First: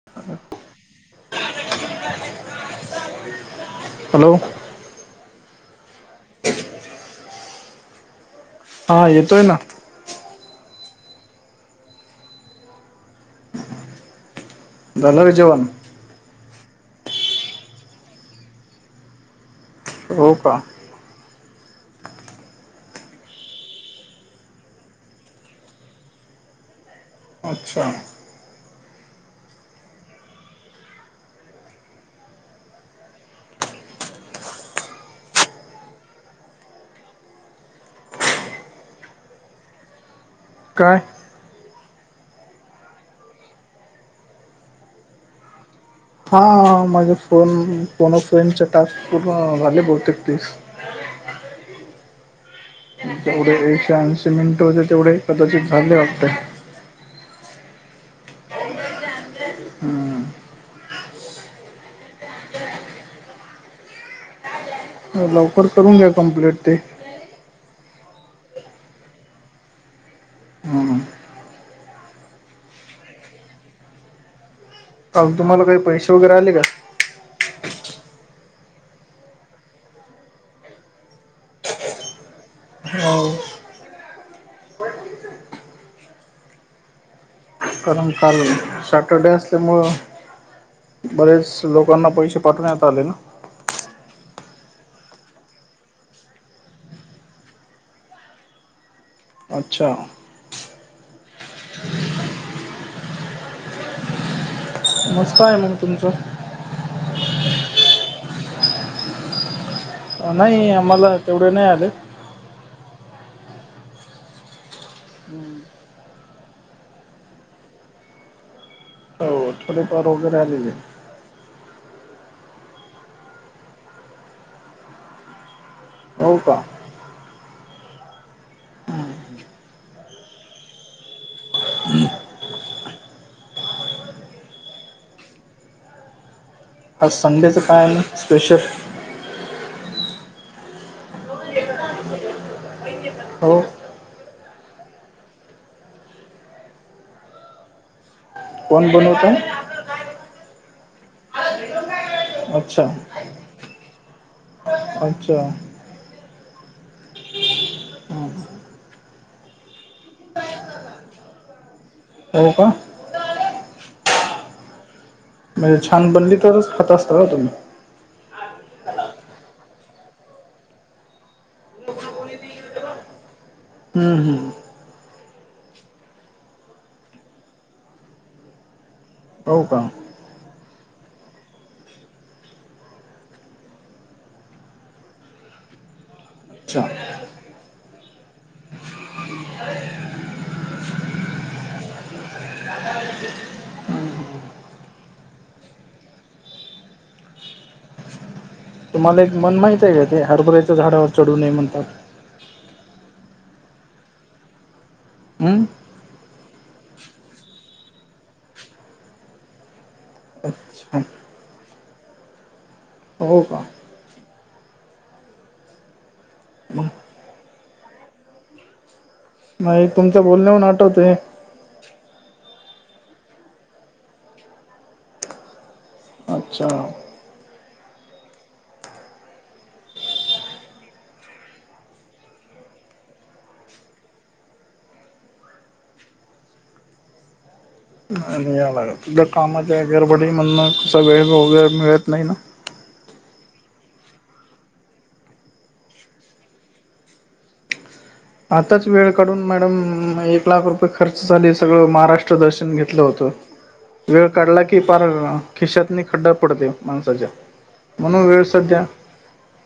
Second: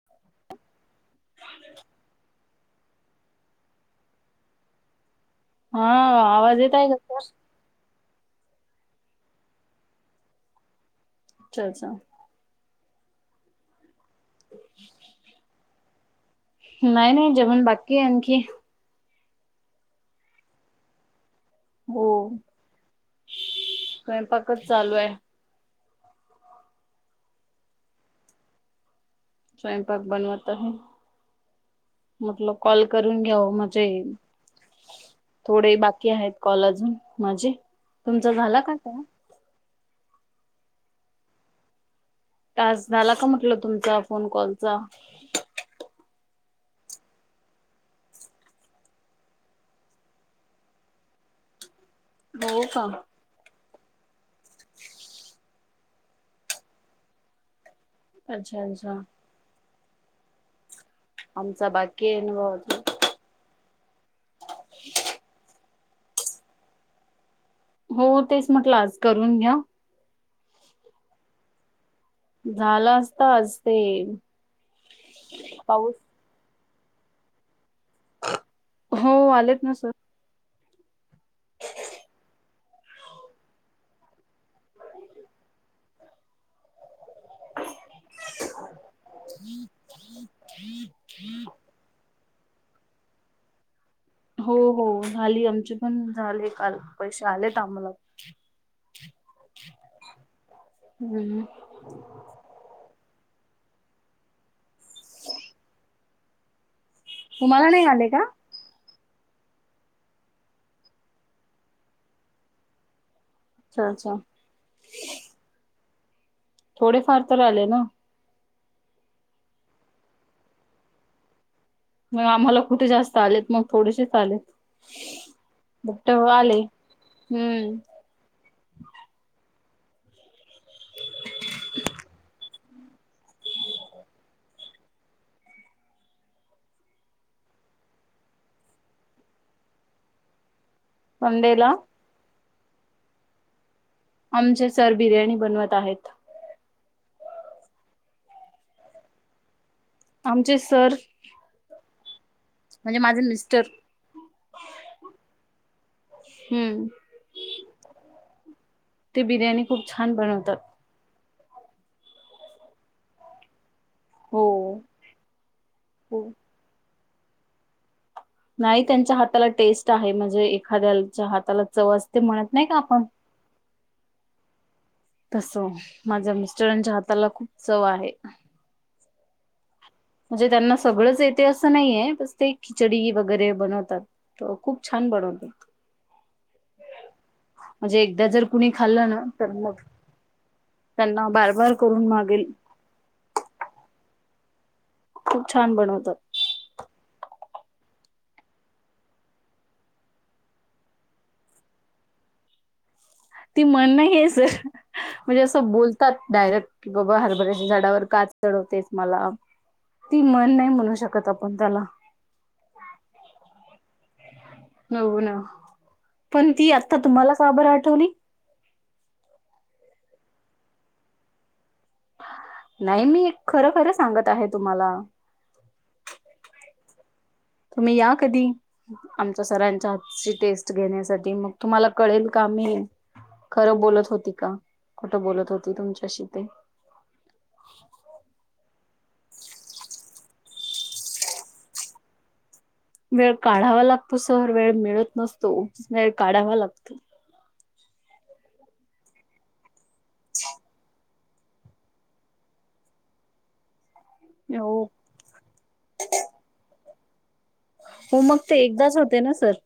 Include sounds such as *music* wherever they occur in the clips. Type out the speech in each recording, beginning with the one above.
*unintelligible* Hello! हा आवाज येत आहे का *unintelligible* हा येतोय ना! *unintelligible* झालं काय जेवणं? नाही नाही जेवण बाकी य आणखी. हो का? हो स्वयंपाकच चालू आहे. अच्छा! स्वयंपाक बनवत आहे. म्हटलं कॉल करून घ्याव म्हणजे थोडे बाकी आहेत कॉल अजून माझे. तुमचा झाला का कॉल? काय? टास्क झाला का म्हटलं तुमचा फोन कॉलचा? हा माझे फोन -फोन अ फ्रेंड चे टास्क पूर्ण झाले बहुतेक तीस. हो का? तेवढे एकशे ऐंशी मिनिटं होते तेवढे कदाचित झाले वाटते. अच्छा! अच्छा! हम्म. आमचा बाकी आहे न वॉवचर. हो लवकर करून घ्या कंप्लीट ते. हो तेच म्हटलं आज करून घ्या. हम्म. झाला असत आज ते. काल तुम्हाला काही पाऊस पैशे वगैरे आले का? हो आलेत ना सर. *inaudible* *inaudible* हो कारण काल सॅटरडे असल्यामुळं? बरेच लोकांना पैशे पाठवण्यात आले ना? हो हो झाली. आमची पण झाले काल पैसे आलेत आम्हाला अच्छा! हम्म मस्तय मग तुमचं? तुम्हाला नाही आले का? नाही आम्हाला तेवढे नाही आलेत अच्छा! अच्छा *inaudible* हं थोडे फार तरी आले ना? थोडे फार वगैरे आलेलेत मग आम्हाला कुठें जास्त आलेत, मग थोडेशेच आलेत फक्त हो *unintelligible* का आले हम्म *inaudible* आज संडेचं काय म स्पेशल? संडेला? हो आमचे सर बिर्याणी बनवत आहेत कोण बनवतय? आमचे सर, अच्छा म्हणजे माझे मिस्टर अच्छा! हम्म हं. ते बिर्याणी खूप छान बनवतात हो का? हो हम्, छान हो बनली तरच खात असताल ना तुम्ही? नाही त्यांच्या हाताला टेस्ट आहे. म्हणजे एखाद्याच्या हाताला चव असते म्हणत नाही का आपण? *inaudible* हम्म हम् तसं माझ्या मिस्टरांच्या हाताला खूप चव आहे. हो का? म्हणजे त्यांना सगळंच येते असं नाहीये बस ते खिचडी वगैरे बनवतात. हो खूप छान बनवतात अच्छा म्हणजे एकदा जर कुणी खाल्लं ना तर मग त्यांना बारबार करून मागेल खूप छान बनवतात तुम्हाला एक म्हन माहितय का? ते हरबराच्या झाडावर चढू नये म्हणतात. ती म्हण नाहीय, सर म्हणजे हं? असं बोलतात डायरेक्ट की बाबा हरभऱ्याच्या झाडावर का चढवतेस मला? ती म्हण नाही, म्हणू अच्छा शकत आपण त्याला हो का? हो ना, पण ती मग आता तुम्हाला का बंर आठवली? एक तुमच्या बोलण्यावून आठवतय नाही मी खर खर सांगत आहे तुम्हाला. अच्छा. तुम्ही या कधीही. आमच्या सरांच्या हातची टेस्ट घेण्यासाठी मग तुम्हाला कळेल का मी. खर बोलत होती का खोट बोलत होती तुमच्याशी ते. *unintelligible* कामाच्या गरबडीमधून असा वेळ वगैरे मिळत नाही ना. वेळ काढावा लागतो सर वेळ मिळत नसतो वेळ काढावा लागतो. आताच वेळ काढून मॅडम एक लाख रुपये खर्च झाले सगळ महाराष्ट्र दर्शन घेतल होत. *inaudible* वेळ काढला की हो पार खिशातनी खड्डा पडतय माणसाच्या. हो म्हणून मग वेळ ते सध्या एकदाच होते ना सर.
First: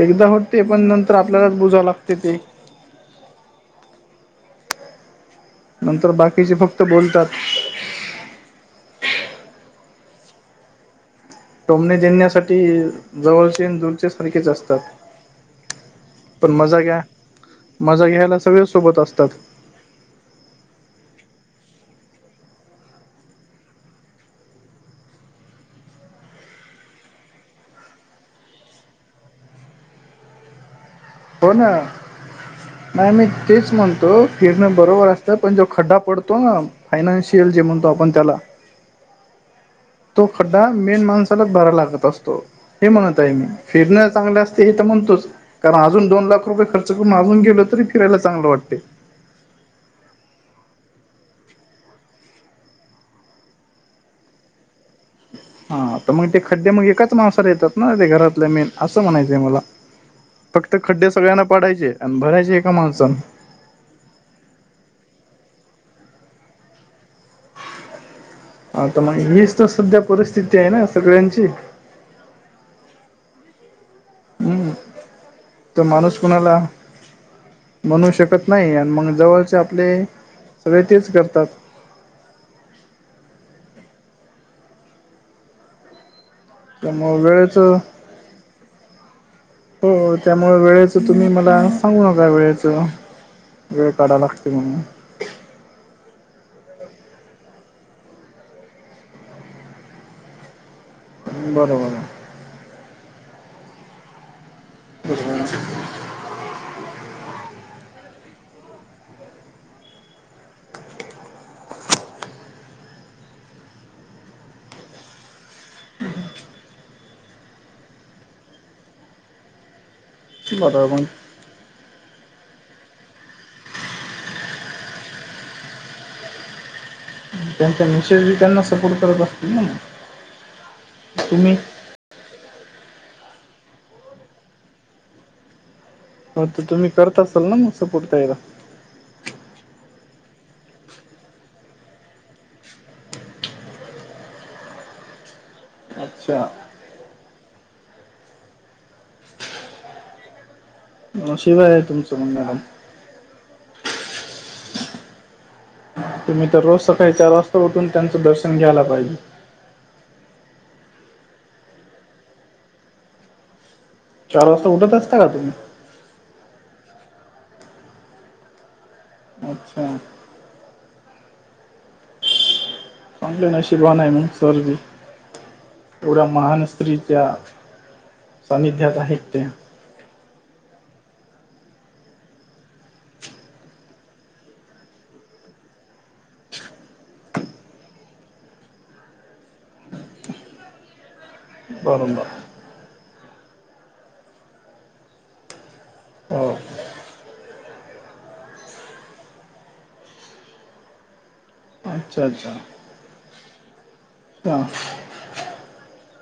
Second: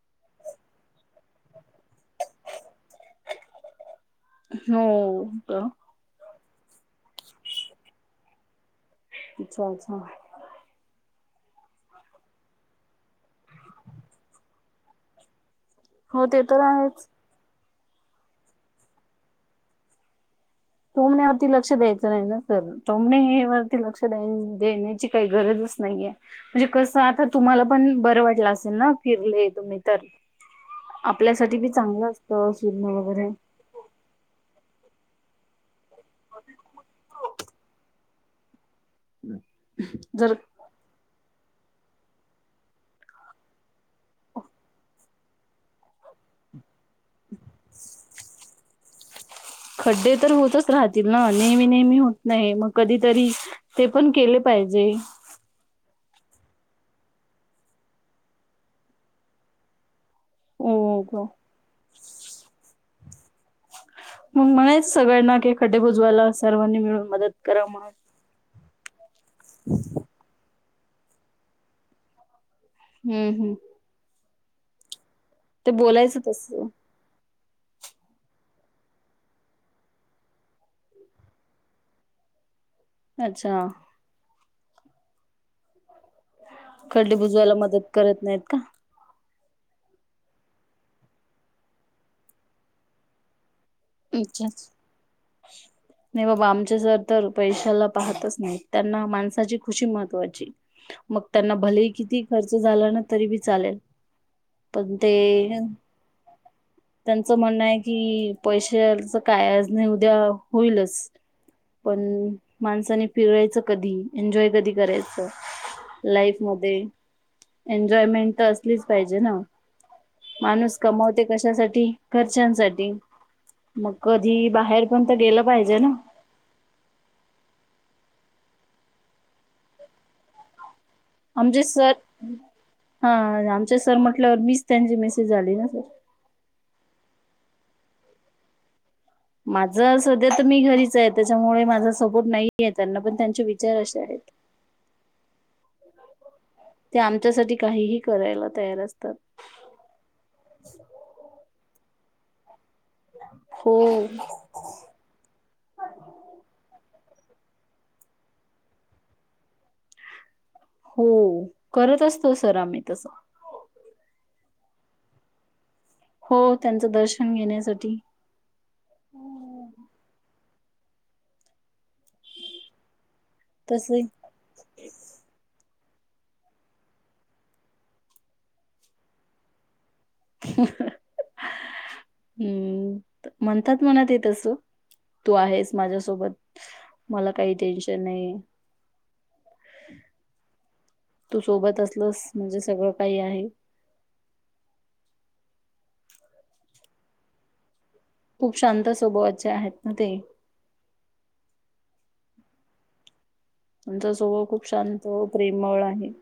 एकदा होते पण नंतर आपल्यालाच बुजाव लागते ते. हो. नंतर बाकीचे फक्त बोलतात. अच्छा अच्छा. टोमणे देण्यासाठी जवळचे दुरचे सारखेच असतात. हो ते पण तर मजा घ्या आहेच मजा घ्यायला सगळे सोबत असतात. टोमण्यावरती लक्ष द्यायच नाही ना सर. टोमणे हे वरती लक्ष द देण्याची काही गरजच नाहीये. म्हणजे कस आता तुम्हाला पण बर वाटल असेल ना फिरले तुम्ही तर, हो आपल्यासाठी बी ना. चांगल असतं फिरण नाही मी वगैरे, तेच म्हणतो फिरण बरोबर असत. पण जो खड्डा पडतो ना फायनान्शियल जे म्हणतो आपण त्याला हम्म तो खड्डा मेन माणसालाच भारायला लागत असतो हे म्हणत आहे मी, फिरण चांगल असते हे तर म्हणतोच कारण अजून दोन लाख रुपये खर्च, ण अजून गेलो तरी फियला चांगल वाटते. खड्डे तर होतच राहतील ना नेहमी नेहमी होत नाही मग कधीतरी, ते पण केले पाहिजे. हा तर मग ते खड्डे मग एकाच माणसाला येतात ना ते घरातल्या मेन अस म्हणायचय मला. फक्त हो खड्डे का सगळ्यान पाडायचे आणि भरायचे एका माणसान. मग म्हणायचं सगळ्यांना की खड्डे बुजवायला सर्वांनी मिळून मदत करा म्हणून. आता मग हीच तर सध्या परिस्थिती आहे ना सगळ्यांची. हम्म हम्म हम्म तर माणुस बोलायचं तस कोणाला, म्हणू शकत नाही आणि मग जवळचे आपले सगळे तेच करतात. अच्छा, खड्डे त्यामुळे बुजवायला वेळेचं मदत करत नाहीत का, हो त्यामुळे वेळेच तुम्ही मला सांगू नका वेळेच, अच्छा नाही बाबा आमचे सर तर पैशाला पाहतच नाही त्यांना माणसाची खुशी महत्त्वाची. मग त्यांना भलेही बरोबर किती खर्च झाला ना तरी बी चालेल. पण ते आहे त्यांच म्हणण आहे कि पैशाच काय नाही उद्या होईलच. पण माणसानी फिरायचं कधी, एन्जॉय कधी करायचं. लाईफ मध्ये, एन्जॉयमेंट तर असलीच पाहिजे ना. माणूस बरोबर मग कमवते कशासाठी, घरच्यांसाठी. मग कधी, बाहेर पण तर गेलं पाहिजे ना, त्यांच्या मिसेस बी त्यांना सपोर्ट करत असतील ना मग, तुम्ही आमचे सर, हा आमचे सर म्हटल्यावर मीच त्यांचे मेसेज झाले ना सर, हो तर, तुम्ही करत असाल ना मग सपोर्ट तयला. माझं सध्या तर मी घरीच आहे, त्याच्यामुळे माझा सपोर्ट नाही आहे त्यांना, पण त्यांचे विचार असे आहेत. अच्छा. ते आमच्यासाठी काहीही करायला तयार असतात. नशीब आहे तुमचं म्हणून. हो. तुम्ही तर रोज सकाळी चार वाजता उठून त्याच दर्शन घ्यायला पाहिजे. हो, करत असतो सर आम्ही तसं. चार वाजता उठत असता का तुम्ही. हो त्याचं दर्शन घेण्यासाठी. अच्छा. म्हणलं नशीब वान तसे आहे, मग सर बी, एवढ्या महान स्त्रीच्या सान्निध्यात आहेत त्या. हम्म, म्हणतात म्हनात तस. तू आहेस माझ्यासोबत, मला काही टेन्शन नाही. तू सोबत बरोबर असलस, म्हणजे सगळं काही आहे. हो. खूप शांत स्वभावा चे आहेत ना ते. अच्छा-अच्छा आमचा स्वभाव खूप शांत, प्रेमळ आहे.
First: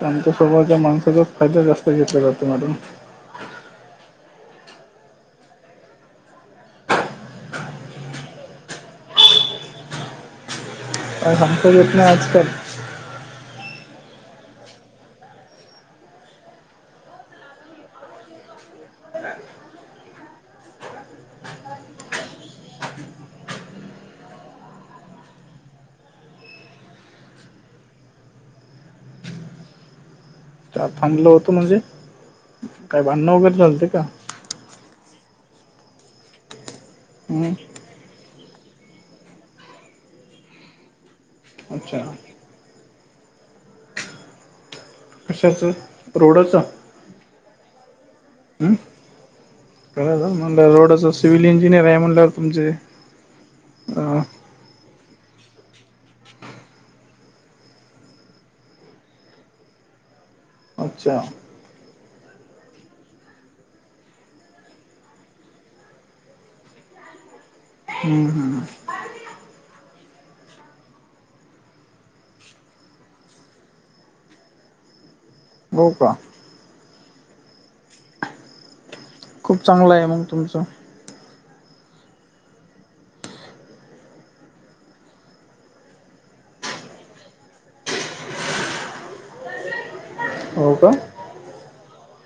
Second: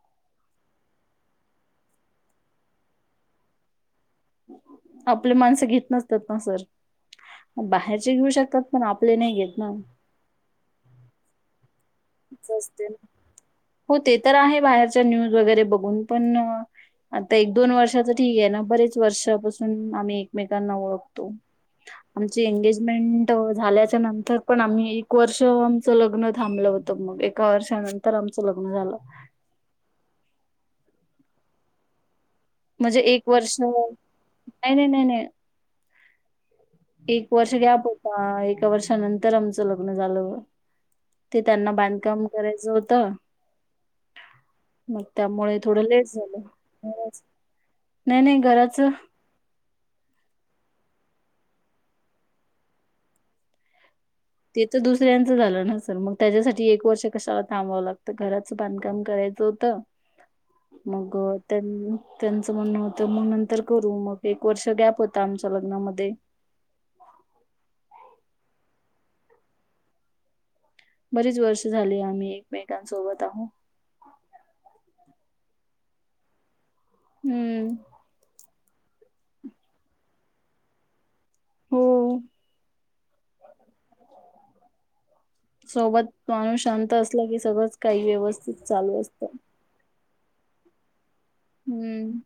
शांत स्वभावाच्या माणसाचाच फायदा जास्त घेतला जातो, मॅडम. आपले माणसं घेत नसतात ना सर, बाहेरचे घेऊ शकतात पण आपले नाही घेत ना. काय सांगता येत नाही, आजकाल. असं हो ते तर आहे, बाहेरच्या न्यूज वगैरे बघून पण आता एक, दोन वर्षाच ठीक आहे ना, बरेच वर्षापासून आम्ही एकमेकांना ओळखतो. आमची एंगेजमेंट झाल्याच्या नंतर पण आम्ही एक वर्ष आमचं लग्न थांबलं होत. तर मग एका वर्षानंतर आमचं लग्न झालं. का थांबलं होतं म्हणजे. म्हणजे काय एक भांडणं वर्ष. वगैरे झालते का नाही-नाही-नाही-नाही एक हं. वर्ष गॅप. हा, एका वर्षानंतर आमचं लग्न झालं. ते त्यांना अच्छा बांधकाम करायचं होतं मग त्यामुळे कशाचं थोडं लेट झालं, रोडाचं नाही-नाही. हम्म, म्हण रोडच सिव्हल इंजिनियर आहे म्हणल्यावर तुमचे. हा. ते तर दुसऱ्यांचं झालं ना सर मग त्याच्यासाठी एक वर्ष कशाला थांबावावं लागतं घराच बांधकाम करायचं. होत, अच्छा मग त्याचं म्हणणं होतं मग नंतर करू मग एक वर्ष गॅप होता आमच्या लग्नामध्ये. हम्म-हम्म. बरीच वर्ष झाली आम्ही एकमेकांसोबत आहो हो का? हम्म. खूप चांगलं हाय मग तुमचं? होय. सोबत माणूस शांत असला की सगळंच काही व्यवस्थित चालू असतं. हो का? हम्म.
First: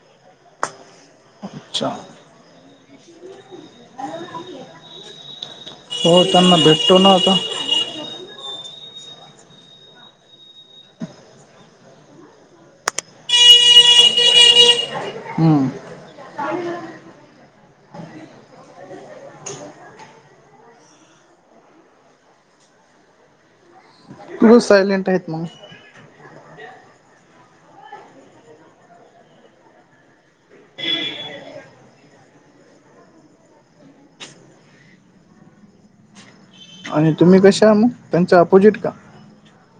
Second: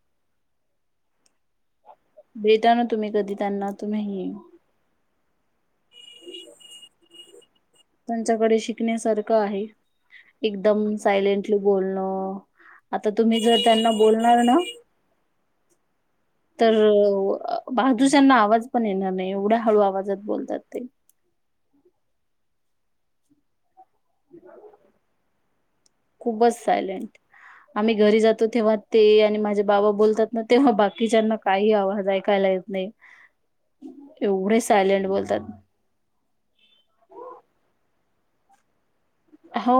अच्छा. भेटा ना तुम्ही कधी त्यांना तुम्ही. हे हो त्यांना भेटतो ना आता. त्यांच्याकडे शिकण्यासारखं आहे. एकदम सायलेंटली बोलणं, आता तुम्ही जर त्यांना बोलणार ना? हम्म. तर बाजुच्याना आवाज पण येणार नाही, एवढ्या हळू आवाजात बोलतात ते. खूप सायलेंट आहेत मग. खूपच सायलेंट. आम्ही घरी जातो तेव्हा, ते आणि माझे बाबा बोलतात ना तेव्हा बाकीच्याना काही आवाज ऐकायला येत नाही, एवढे सायलेंट बोलतात. आणि तुम्ही कशा आ मग, त्यांचा अपोजिट का? हो,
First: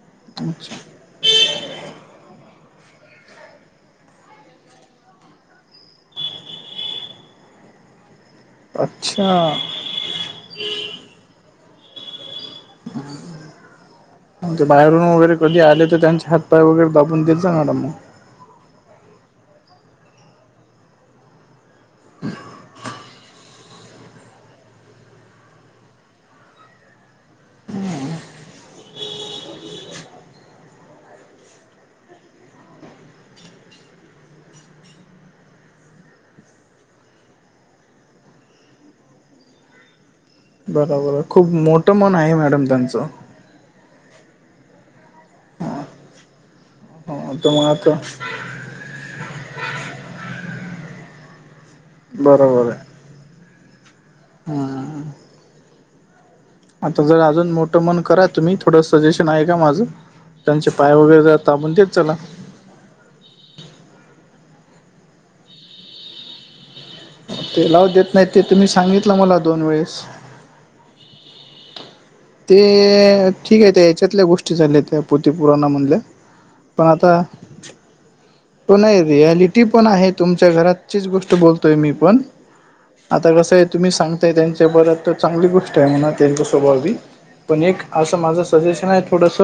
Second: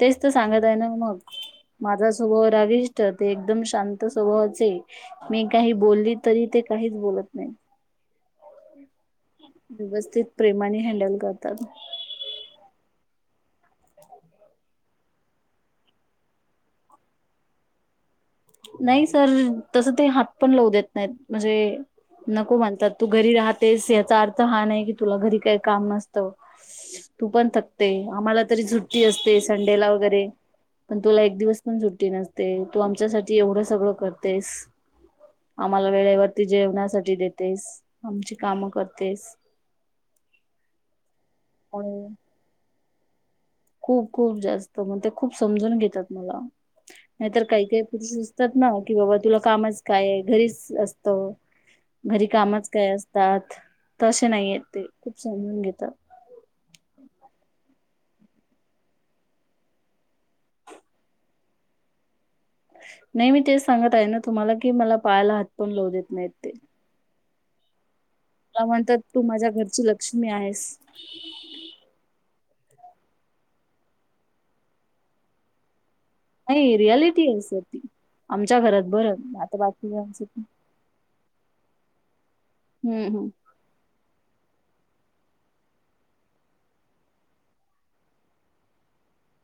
तेच तर सांगत आहे अच्छा ना मग. माझा स्वभाव राविष्ट, ते एकदम शांत स्वभावाचे. मी काही बोलली तरी ते काहीच बोलत नाहीत. अच्छा. व्यवस्थित प्रेमाने हँडल करतात. *unintelligible* म्हणजे बाहेरून वगैरे कधी आले तर त्यांचे हातपाय वगैरे दाबून देत जा मॅडम मग. नाही सर, तसं ते हात पण लाव देत नाहीत. म्हणजे नको म्हणतात. तू घरी राहतेस याचा अर्थ हा नाही की तुला घरी काय काम नसतं. तू पण थकते, आम्हाला तरी सुट्टी असते संडेला वगैरे. पण तुला एक दिवस पण सुट्टी नसते, तू आमच्यासाठी एवढं सगळं करतेस. आम्हाला वेळेवरती जेवण्यासाठी देतेस, आमची कामं करतेस. बरोबर हाय, खूप मोठं मन त्यामुळे आहे मॅडम त्यांच. खूप, खूप जास्त म ते खूप समजून घेत्यात मला. हो नाहीतर तर काही, मग काही आता पुरुष रुसतात ना. कि बाबा तुला कामच काय घरीच असतं, घरी कामच बरोबर आहे काय असत. त्यात, तसेे नाहीय ते हम्म खूप समजून घेतात. आता जर अजून मोठं मन करा तुम्ही थोडं सजेशन ऐका माझं. त्यांचे पाय वगैरे ताबुन देत चला. नाही मी तेच सांगत आहे ना तुम्हाला, की मला पायाला हात पण लावू देत नाही ते. ते लावू देत नाहीत. मला म्हणतात, तू माझ्या घरची लक्ष्मी आहेस. ते ठीक आहे, त्या ह्याच्यातल्या गोष्टी झाल्या त्या पोती पुराणामधल्या. नाही, रियालिटी आहे सर ती. आमच्या घरात पण आहे, बरं आता रियालिटी पण आहे बाकीच्यांच तुमच्या घरात? चीच गोष्ट बतोय मी पण हम्म हम्म आता कस आय तुम्ही सां ताय त्यांच्या बरत तर चांगली गोष्ट आय म्हणा त्यांच्या स्वभावी. पण एक असं माझं सजेशन हाय थोडस.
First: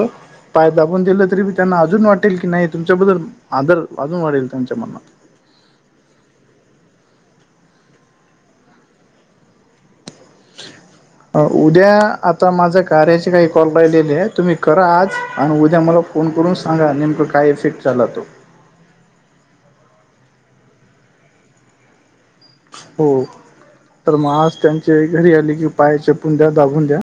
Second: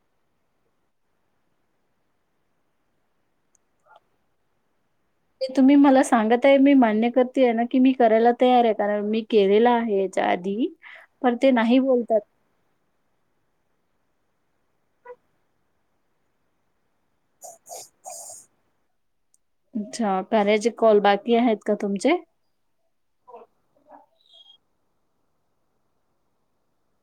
पाय दाबून दिलं तरी बी त्यांना अजून वाटेल की नाय तुमच्याबद्दल आदर अजून वाढेल त्यांच्या मनात. ते तुम्ही मला सांगत आहे मी मान्य करतीयेना की मी करायला तयार आहे कारण मी केलेलं आहे. च्या आधी पण ते नाही उद्या बोलतात. आता माझ्या कार्याचे काही कॉल राहिलेले आयत तुम्ही करा आज आणि उद्या मला फोन करून सांगा नेमकं काय इफेक्ट चालातो. अच्छा प्याऱ्याचे कॉल बाकी आहेत का तुमचे? हो तर मग आज त्यांचे घरी आले की पाया चेपुन द्या दाबून द्या.